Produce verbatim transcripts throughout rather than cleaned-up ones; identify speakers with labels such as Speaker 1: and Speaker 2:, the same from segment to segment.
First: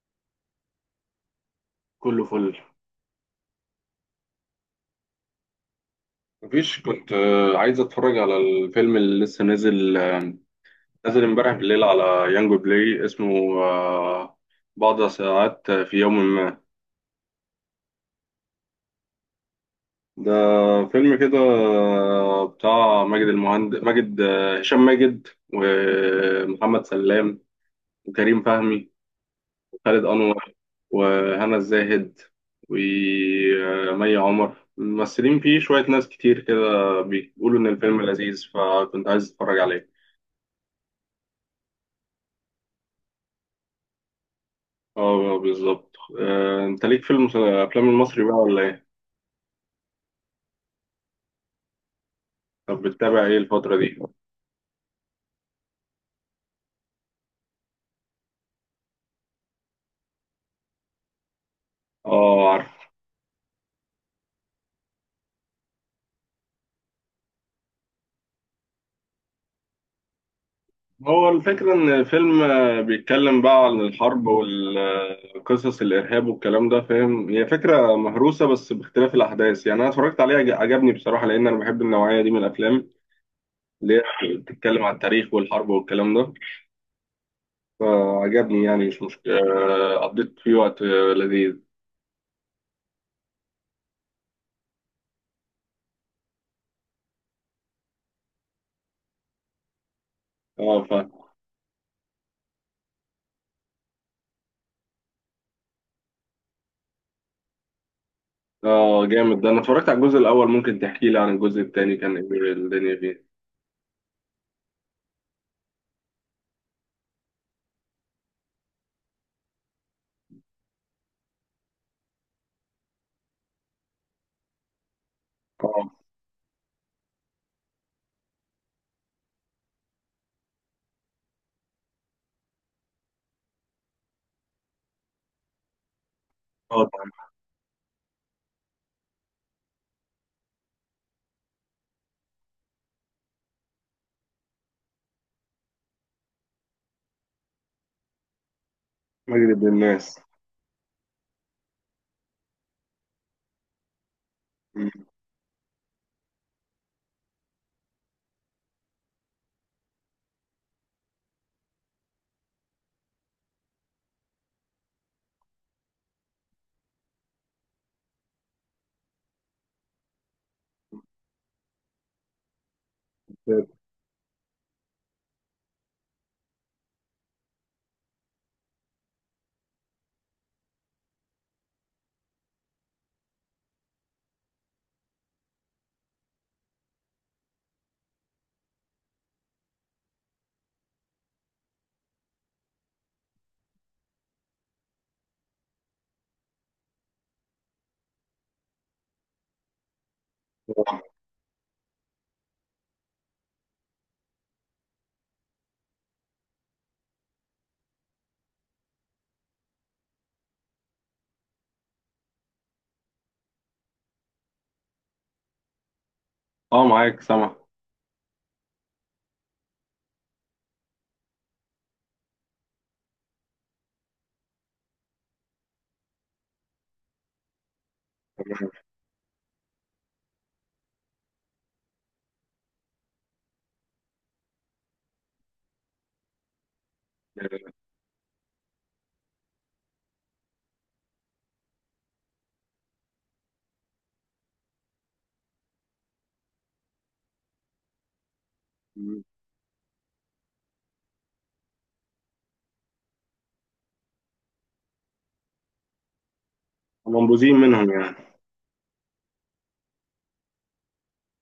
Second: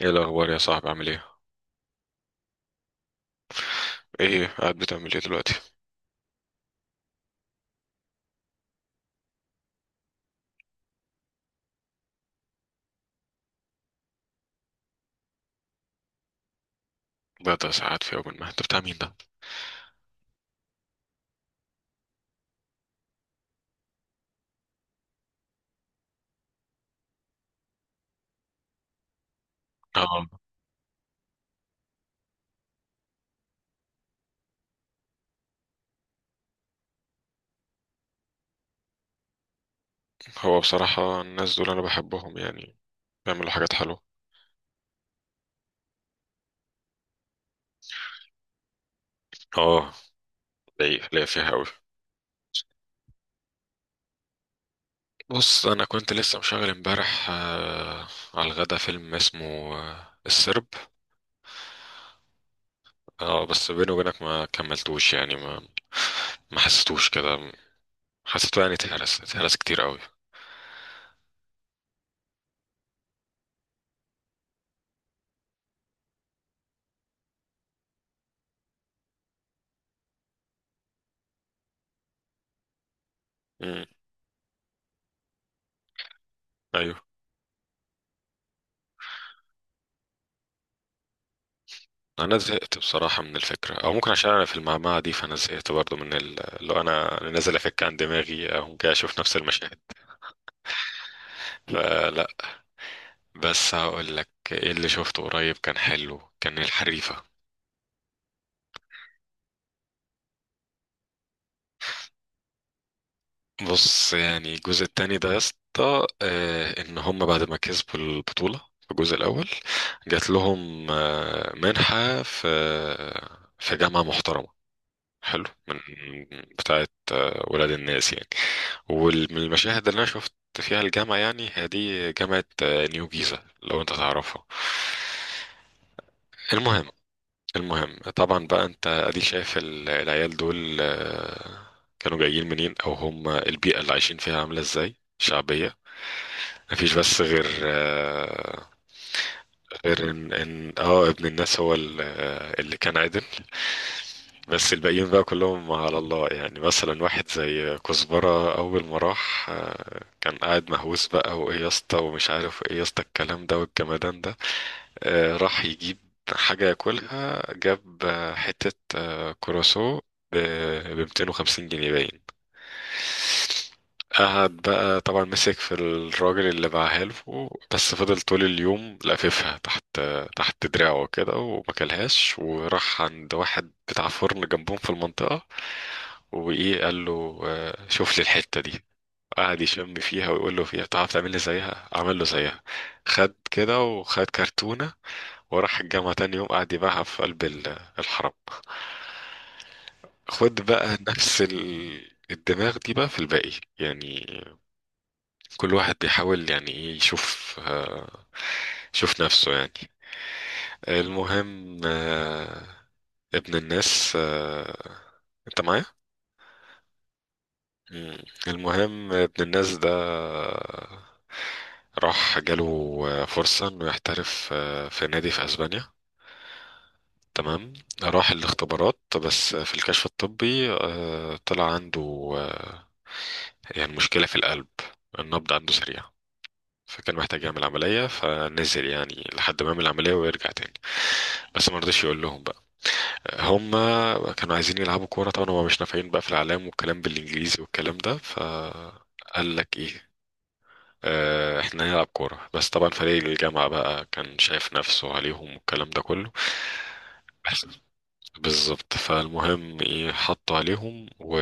Speaker 1: ايه الاخبار يا صاحبي؟ عامل ايه؟
Speaker 2: كله فل.
Speaker 1: ايه قاعد بتعمل ايه دلوقتي؟
Speaker 2: مفيش، كنت آه، عايز اتفرج على الفيلم اللي لسه نازل، آه، نازل امبارح بالليل على يانجو بلاي. اسمه آه، بعض ساعات في يوم ما.
Speaker 1: بقى ساعات في يوم ما، انت بتاع مين ده؟
Speaker 2: ده فيلم كده، آه، بتاع ماجد المهندس، ماجد آه، هشام ماجد ومحمد سلام وكريم فهمي وخالد
Speaker 1: اه،
Speaker 2: انور وهنا الزاهد ومي عمر. ممثلين فيه شوية ناس كتير كده، بيقولوا إن الفيلم لذيذ فكنت عايز أتفرج عليه.
Speaker 1: هو بصراحة الناس دول انا بحبهم يعني، بيعملوا حاجات حلوة.
Speaker 2: اه آه، بالظبط. آه، انت ليك فيلم افلام المصري بقى ولا ايه؟
Speaker 1: اه، ليا ليا فيها قوي.
Speaker 2: طب بتتابع ايه الفترة دي؟
Speaker 1: بص، انا كنت لسه مشغل امبارح آه على الغدا فيلم اسمه آه السرب.
Speaker 2: اه عارف.
Speaker 1: اه بس بيني وبينك ما كملتوش، يعني ما ما حسيتوش كده، حسيته يعني اتهرس، اتهرس كتير قوي.
Speaker 2: هو الفكرة ان الفيلم آه، بيتكلم بقى عن الحرب والقصص الارهاب والكلام ده، فاهم؟ هي فكرة مهروسة بس باختلاف الاحداث. يعني انا اتفرجت عليه عج- عجبني بصراحة لان انا بحب النوعية دي من الافلام
Speaker 1: امم
Speaker 2: اللي هي بتتكلم عن التاريخ والحرب والكلام ده.
Speaker 1: ايوه،
Speaker 2: فعجبني يعني، مش مشكلة. آه، قضيت فيه وقت آه، لذيذ.
Speaker 1: انا زهقت بصراحه من الفكره، او ممكن عشان انا في المعمعه دي، فانا زهقت برضو من ال- اللي هو انا أنا نازل افك عن دماغي او جاي اشوف نفس المشاهد،
Speaker 2: اه.
Speaker 1: فلا. بس هقول لك ايه اللي شفته قريب كان حلو، كان الحريفه.
Speaker 2: اه جامد. ده انا اتفرجت على الجزء الاول، ممكن تحكي لي عن الجزء الثاني كان ايه الدنيا فيه؟
Speaker 1: بص يعني الجزء التاني ده يا اسطى، آه، ان هم بعد ما كسبوا البطوله في الجزء الاول، جات لهم آه، منحه في في جامعه محترمه حلو، من
Speaker 2: اه.
Speaker 1: بتاعه ولاد الناس يعني. والمشاهد اللي انا شفت فيها الجامعة، يعني هي دي جامعة آه، نيو جيزة لو انت تعرفها.
Speaker 2: اه
Speaker 1: المهم،
Speaker 2: طبعا.
Speaker 1: المهم طبعا بقى، انت ادي شايف ال- العيال دول آه، كانوا جايين منين، او هم البيئة اللي عايشين فيها عاملة ازاي، شعبية. مفيش بس غير آه،
Speaker 2: مجلد
Speaker 1: غير
Speaker 2: الناس.
Speaker 1: ان ان اه ابن الناس هو ال- آه، اللي كان عدل. بس
Speaker 2: مم.
Speaker 1: الباقيين بقى كلهم على الله، يعني مثلا واحد زي كزبرة أول ما راح آه، كان قاعد مهووس بقى، وإيه يا اسطى ومش عارف إيه يا اسطى، الكلام ده والجمدان ده. آه، راح يجيب حاجة ياكلها، جاب آه، حتة آه، كروسو ب مئتين وخمسين جنيه باين. قعد بقى طبعا، مسك في الراجل اللي باعها له، بس فضل طول اليوم لاففها تحت تحت دراعه كده وما كلهاش، وراح عند واحد بتاع فرن جنبهم في المنطقة، وايه قال له آه، شوف لي الحتة دي، قعد يشم فيها ويقول له فيها تعرف تعمل لي زيها. عمل له زيها، خد كده وخد كرتونة وراح الجامعة تاني يوم، قعد يبيعها في قلب ال- الحرم. خد بقى نفس ال- الدماغ دي بقى في الباقي، يعني كل واحد بيحاول يعني ايه يشوف آه، يشوف نفسه يعني. المهم آه، ابن الناس آه، انت معايا؟
Speaker 2: اه معاك سامع.
Speaker 1: مم. المهم ابن الناس ده آه، راح جاله آه، فرصة انه يحترف آه، في نادي في اسبانيا. تمام، راح
Speaker 2: تمام.
Speaker 1: الاختبارات، بس في الكشف الطبي آه، طلع عنده آه، يعني مشكلة في القلب، النبض عنده سريع، فكان محتاج يعمل عملية، فنزل يعني لحد ما يعمل العملية ويرجع تاني. بس ما رضيش يقول لهم بقى. هم كانوا عايزين يلعبوا كورة، طبعا هم مش نافعين بقى في الإعلام والكلام بالإنجليزي والكلام ده،
Speaker 2: مم.
Speaker 1: فقال لك إيه آه، احنا هنلعب كورة. بس طبعا فريق الجامعة بقى كان شايف نفسه عليهم والكلام ده كله.
Speaker 2: منبوذين
Speaker 1: بس
Speaker 2: منهم يعني.
Speaker 1: بالظبط، فالمهم ايه، حطوا عليهم، و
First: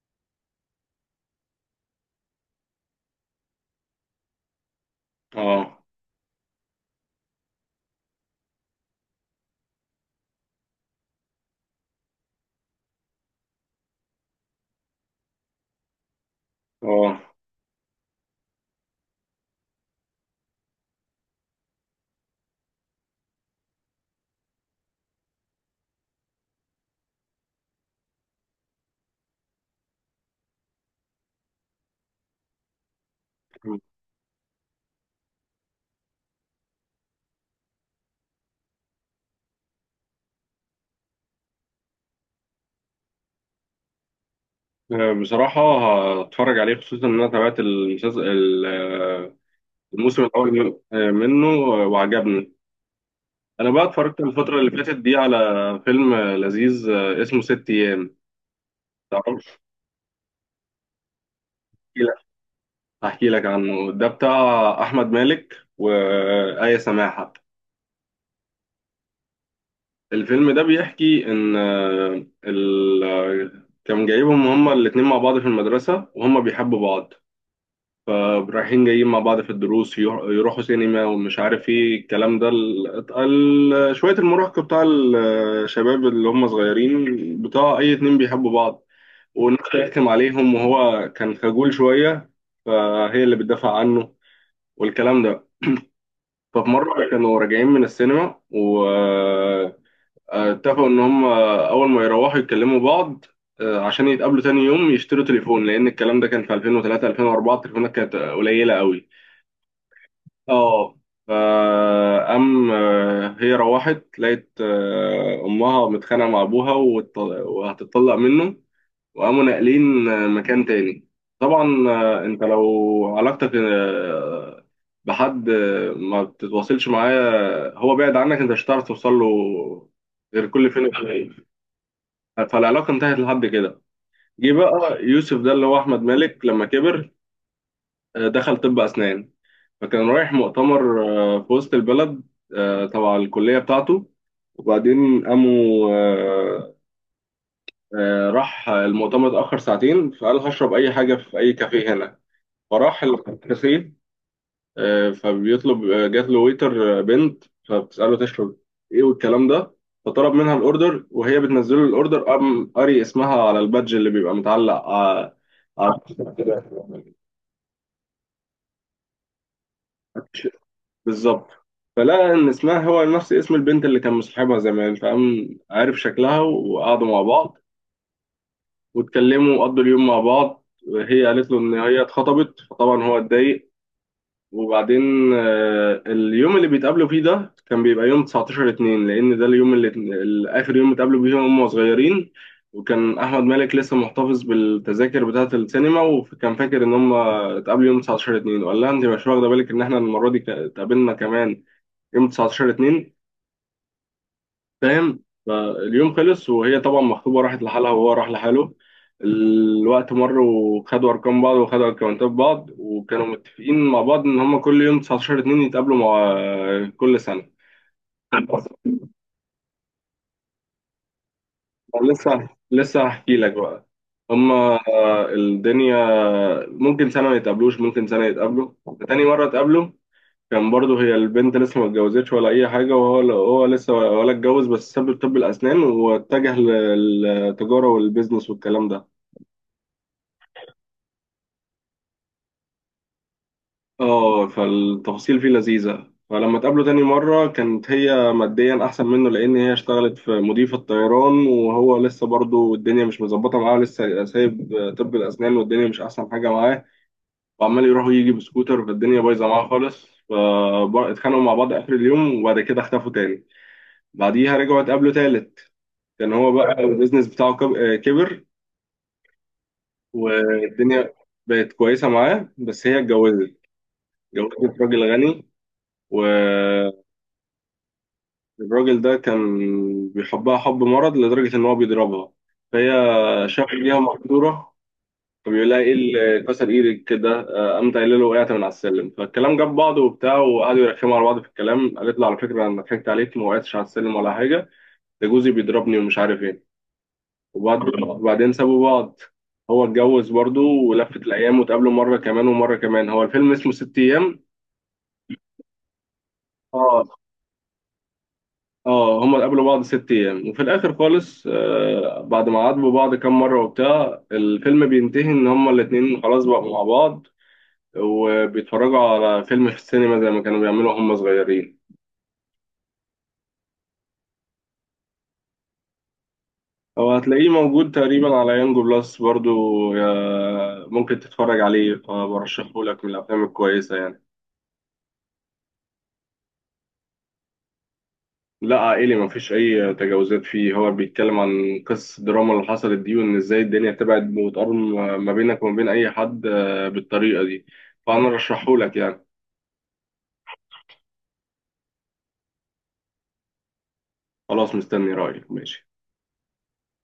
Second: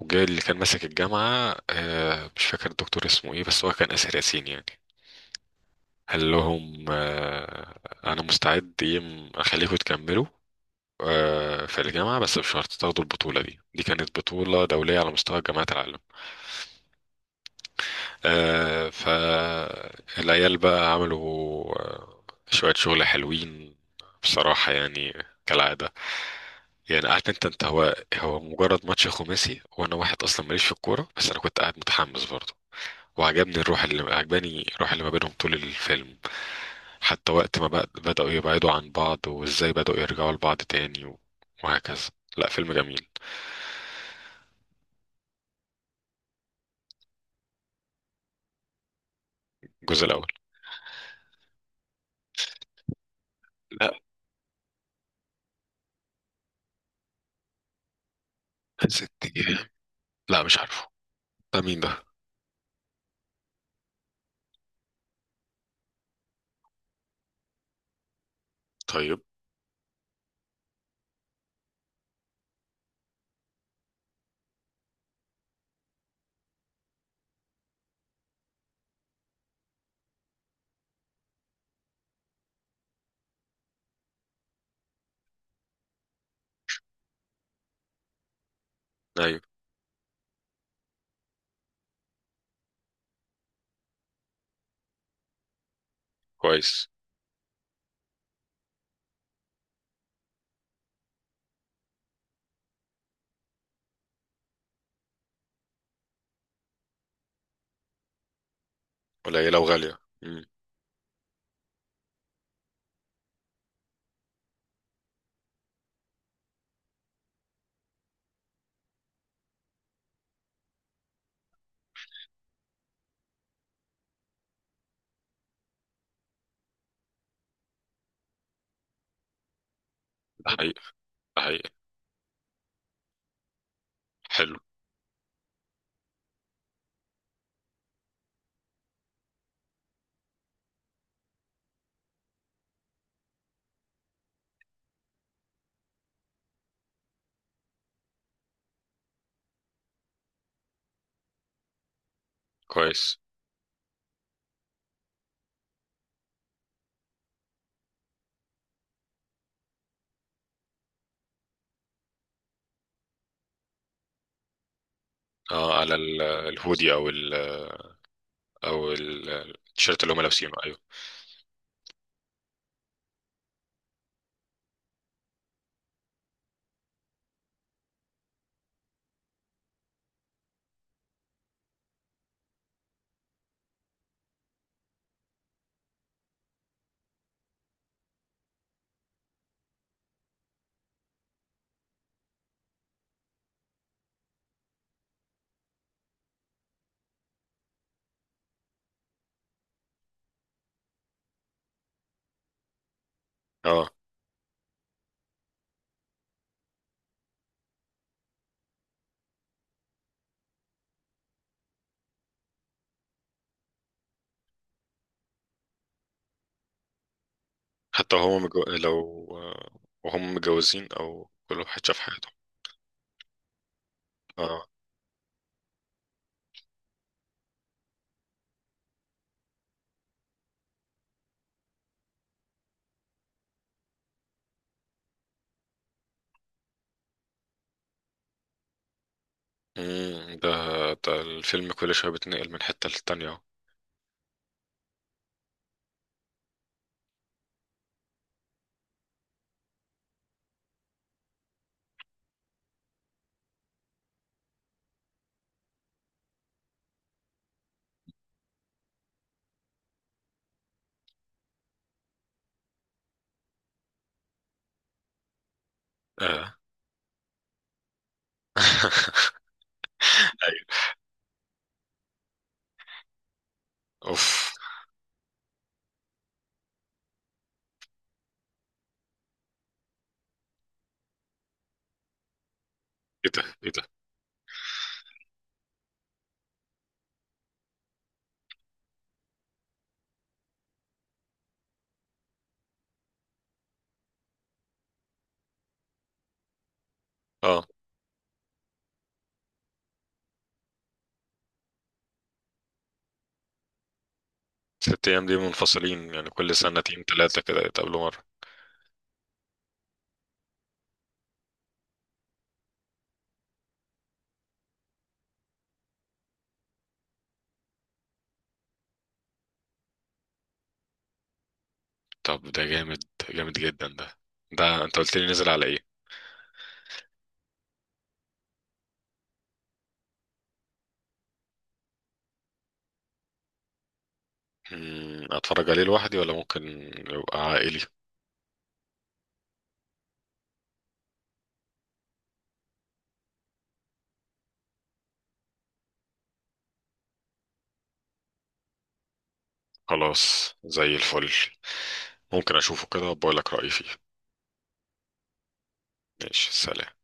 Speaker 1: وجاي اللي كان ماسك الجامعة، آه، مش فاكر الدكتور اسمه ايه، بس هو كان آسر ياسين يعني.
Speaker 2: اه.
Speaker 1: قال لهم آه، انا مستعد يم اخليكم تكملوا آه، في الجامعة، بس بشرط تاخدوا البطولة دي، دي كانت بطولة دولية على مستوى جامعات العالم.
Speaker 2: اه.
Speaker 1: آه، فالعيال بقى عملوا آه، شوية شغل حلوين بصراحة يعني، كالعادة. يعني عارف انت، انت هو هو مجرد ماتش خماسي وانا واحد اصلا ماليش في الكورة، بس انا كنت قاعد متحمس برضه. وعجبني
Speaker 2: مم.
Speaker 1: الروح اللي عجباني، الروح اللي ما بينهم طول الفيلم، حتى وقت ما بق- بدأوا يبعدوا عن بعض، وازاي بدأوا يرجعوا لبعض تاني و- وهكذا. لا فيلم جميل.
Speaker 2: بصراحة هتفرج عليه، خصوصا ان انا تابعت المسلسل ال- آه،
Speaker 1: الجزء
Speaker 2: الموسم
Speaker 1: الأول.
Speaker 2: الاول منه، آه، وعجبني. انا بقى
Speaker 1: لا
Speaker 2: اتفرجت الفترة اللي فاتت دي على فيلم آه، لذيذ آه، اسمه ست ايام.
Speaker 1: ست
Speaker 2: تعرفش؟
Speaker 1: أيام. لا مش عارفه، ده مين ده؟
Speaker 2: هحكي لك عنه. ده بتاع أحمد مالك وآية سماحة.
Speaker 1: طيب.
Speaker 2: الفيلم ده بيحكي إن آه، ال... آه، كان جايبهم هما الاتنين مع بعض في المدرسة وهما بيحبوا بعض. فرايحين جايين مع بعض في الدروس، يروح- يروحوا سينما ومش عارف ايه الكلام ده، ال... ال- شوية المراهقة بتاع الشباب اللي هما صغيرين، بتاع أي اتنين بيحبوا بعض.
Speaker 1: أيوة.
Speaker 2: والناس بتحكم عليهم وهو كان خجول شوية فهي اللي بتدافع عنه والكلام ده. ففي
Speaker 1: كويس.
Speaker 2: مرة كانوا راجعين من السينما، واتفقوا إن هم أول ما يروحوا يتكلموا بعض آه، عشان يتقابلوا تاني يوم يشتروا تليفون، لأن الكلام ده كان في الفين وتلاته الفين واربعة، التليفونات كانت قليلة قوي.
Speaker 1: قليلة وغالية. مم.
Speaker 2: اه. فقام آه، هي روحت لقيت آه، أمها متخانقة مع أبوها وت- وهتتطلق منه، وقاموا ناقلين آه، مكان تاني. طبعا آه، انت لو علاقتك آه، بحد آه، ما بتتواصلش معاه، هو بعد عنك، انت مش هتعرف توصل له غير
Speaker 1: ده
Speaker 2: كل
Speaker 1: حقيقي،
Speaker 2: فين وفين.
Speaker 1: ده حقيقي.
Speaker 2: فالعلاقه انتهت لحد كده. جه
Speaker 1: حلو.
Speaker 2: بقى يوسف ده اللي هو احمد مالك لما كبر، آه، دخل طب اسنان. فكان رايح مؤتمر آه، في وسط البلد آه، تبع الكليه بتاعته. وبعدين قاموا آه، آه، راح المؤتمر اتأخر ساعتين، فقال هشرب أي حاجة في أي كافيه هنا. فراح
Speaker 1: كويس.
Speaker 2: الكافيه. آه، فبيطلب. آه، جات له ويتر آه، بنت، فبتسأله تشرب ايه والكلام ده. فطلب منها الاوردر، وهي بتنزل له الاوردر قام قاري اسمها على البادج اللي بيبقى متعلق على
Speaker 1: اه، على
Speaker 2: على
Speaker 1: ال- الهودي أو ال، أو ال- التيشيرت اللي هم لابسينه، أيوة.
Speaker 2: بالظبط. فلقى ان اسمها هو نفس اسم البنت اللي كان مصاحبها زمان، فقام عارف شكلها وقعدوا مع بعض واتكلموا وقضوا اليوم مع بعض. هي قالت له ان هي اتخطبت فطبعا هو اتضايق. وبعدين آه، اليوم اللي بيتقابلوا فيه ده كان بيبقى يوم تسعة عشر اثنين، لأن ده اليوم اللي اللي آخر يوم اتقابلوا فيه هم صغيرين. وكان أحمد مالك لسه محتفظ بالتذاكر بتاعة السينما، وكان فاكر إن هم اتقابلوا يوم تسعتاشر اتنين. وقال لها أنت مش واخدة بالك إن إحنا المرة دي ك- اتقابلنا كمان يوم تسعتاشر اتنين،
Speaker 1: اه،
Speaker 2: فاهم؟ فاليوم خلص، وهي طبعا مخطوبة راحت لحالها وهو راح لحاله. الوقت مر، وخدوا أرقام بعض وخدوا أكونتات بعض، وكانوا متفقين مع بعض إن هما كل يوم تسعتاشر اتنين يتقابلوا مع كل سنة.
Speaker 1: حتى هو مجو...
Speaker 2: بس
Speaker 1: لو وهم متجوزين أو كل واحد شاف حياته؟
Speaker 2: لسه لسه هحكي لك بقى.
Speaker 1: اه.
Speaker 2: هما الدنيا ممكن سنة ما يتقابلوش، ممكن سنة يتقابلوا. تاني مرة اتقابلوا كان برضه هي البنت لسه ما اتجوزتش ولا اي حاجه، وهو هو لسه ولا اتجوز بس ساب طب الاسنان واتجه للتجاره والبيزنس والكلام ده.
Speaker 1: امم، ده، ده الفيلم كل شويه بيتنقل من حته للتانيه اهو.
Speaker 2: اه. فالتفاصيل فيه لذيذه. فلما اتقابلوا تاني مره كانت هي ماديا احسن منه، لان هي اشتغلت في مضيفه طيران، وهو لسه برضه الدنيا مش مظبطه معاه، لسه سايب طب الاسنان والدنيا مش احسن حاجه معاه، وعمال يروح ويجي بسكوتر. فالدنيا بايظه معاه خالص، فاتخانقوا مع بعض اخر اليوم، وبعد كده اختفوا تاني. بعديها رجعوا اتقابلوا تالت. كان هو
Speaker 1: اه.
Speaker 2: بقى البيزنس بتاعه كب- آه، كبر،
Speaker 1: ايوه.
Speaker 2: والدنيا بقت كويسة معاه، بس هي اتجوزت.
Speaker 1: اوف.
Speaker 2: اتجوزت راجل غني، والراجل ده كان بيحبها حب مرض لدرجة إن هو بيضربها. فهي
Speaker 1: ايه ده، ايه
Speaker 2: شافت
Speaker 1: ده؟
Speaker 2: بيها مقدورة. فبيقول لها إيه اللي كسر إيدك كده؟ آه، قامت قايلة له وقعت من على السلم، فالكلام جاب بعضه وبتاع وقعدوا يرخموا على بعض في الكلام. قالت له على فكرة أنا ضحكت عليك، ما وقعتش على السلم ولا حاجة، ده جوزي بيضربني ومش عارف إيه.
Speaker 1: اه.
Speaker 2: وبعد- وبعدين سابوا بعض. هو اتجوز برضه ولفت الأيام واتقابلوا مرة كمان ومرة كمان. هو الفيلم اسمه ست أيام.
Speaker 1: ست ايام دي منفصلين يعني، كل سنتين
Speaker 2: اه.
Speaker 1: ثلاثه كده يتقابلوا مره؟
Speaker 2: اه هما اتقابلوا بعض ست أيام، وفي الآخر خالص آه بعد ما عاتبوا بعض كام مرة وبتاع، الفيلم بينتهي إن هما الاتنين خلاص بقوا مع بعض وبيتفرجوا على فيلم في السينما زي ما كانوا بيعملوا هما صغيرين.
Speaker 1: طب ده جامد، جامد جدا ده. ده انت قلت لي نزل على ايه؟
Speaker 2: هو هتلاقيه موجود تقريبا على يانجو بلس برضو، آه، ممكن تتفرج عليه. فبرشحه لك من الأفلام الكويسة يعني.
Speaker 1: امم، اتفرج عليه لوحدي ولا ممكن يبقى عائلي؟
Speaker 2: لا عائلي، مفيش أي تجاوزات فيه. هو بيتكلم عن قصة الدراما اللي حصلت دي، وإن إزاي الدنيا تبعد وتقرب ما بينك وما بين أي حد آه، بالطريقة دي. فأنا رشحهولك يعني.
Speaker 1: خلاص زي الفل، ممكن اشوفه كده وبقول لك رايي فيه.
Speaker 2: خلاص مستني رأيك. ماشي.
Speaker 1: ماشي، سلام.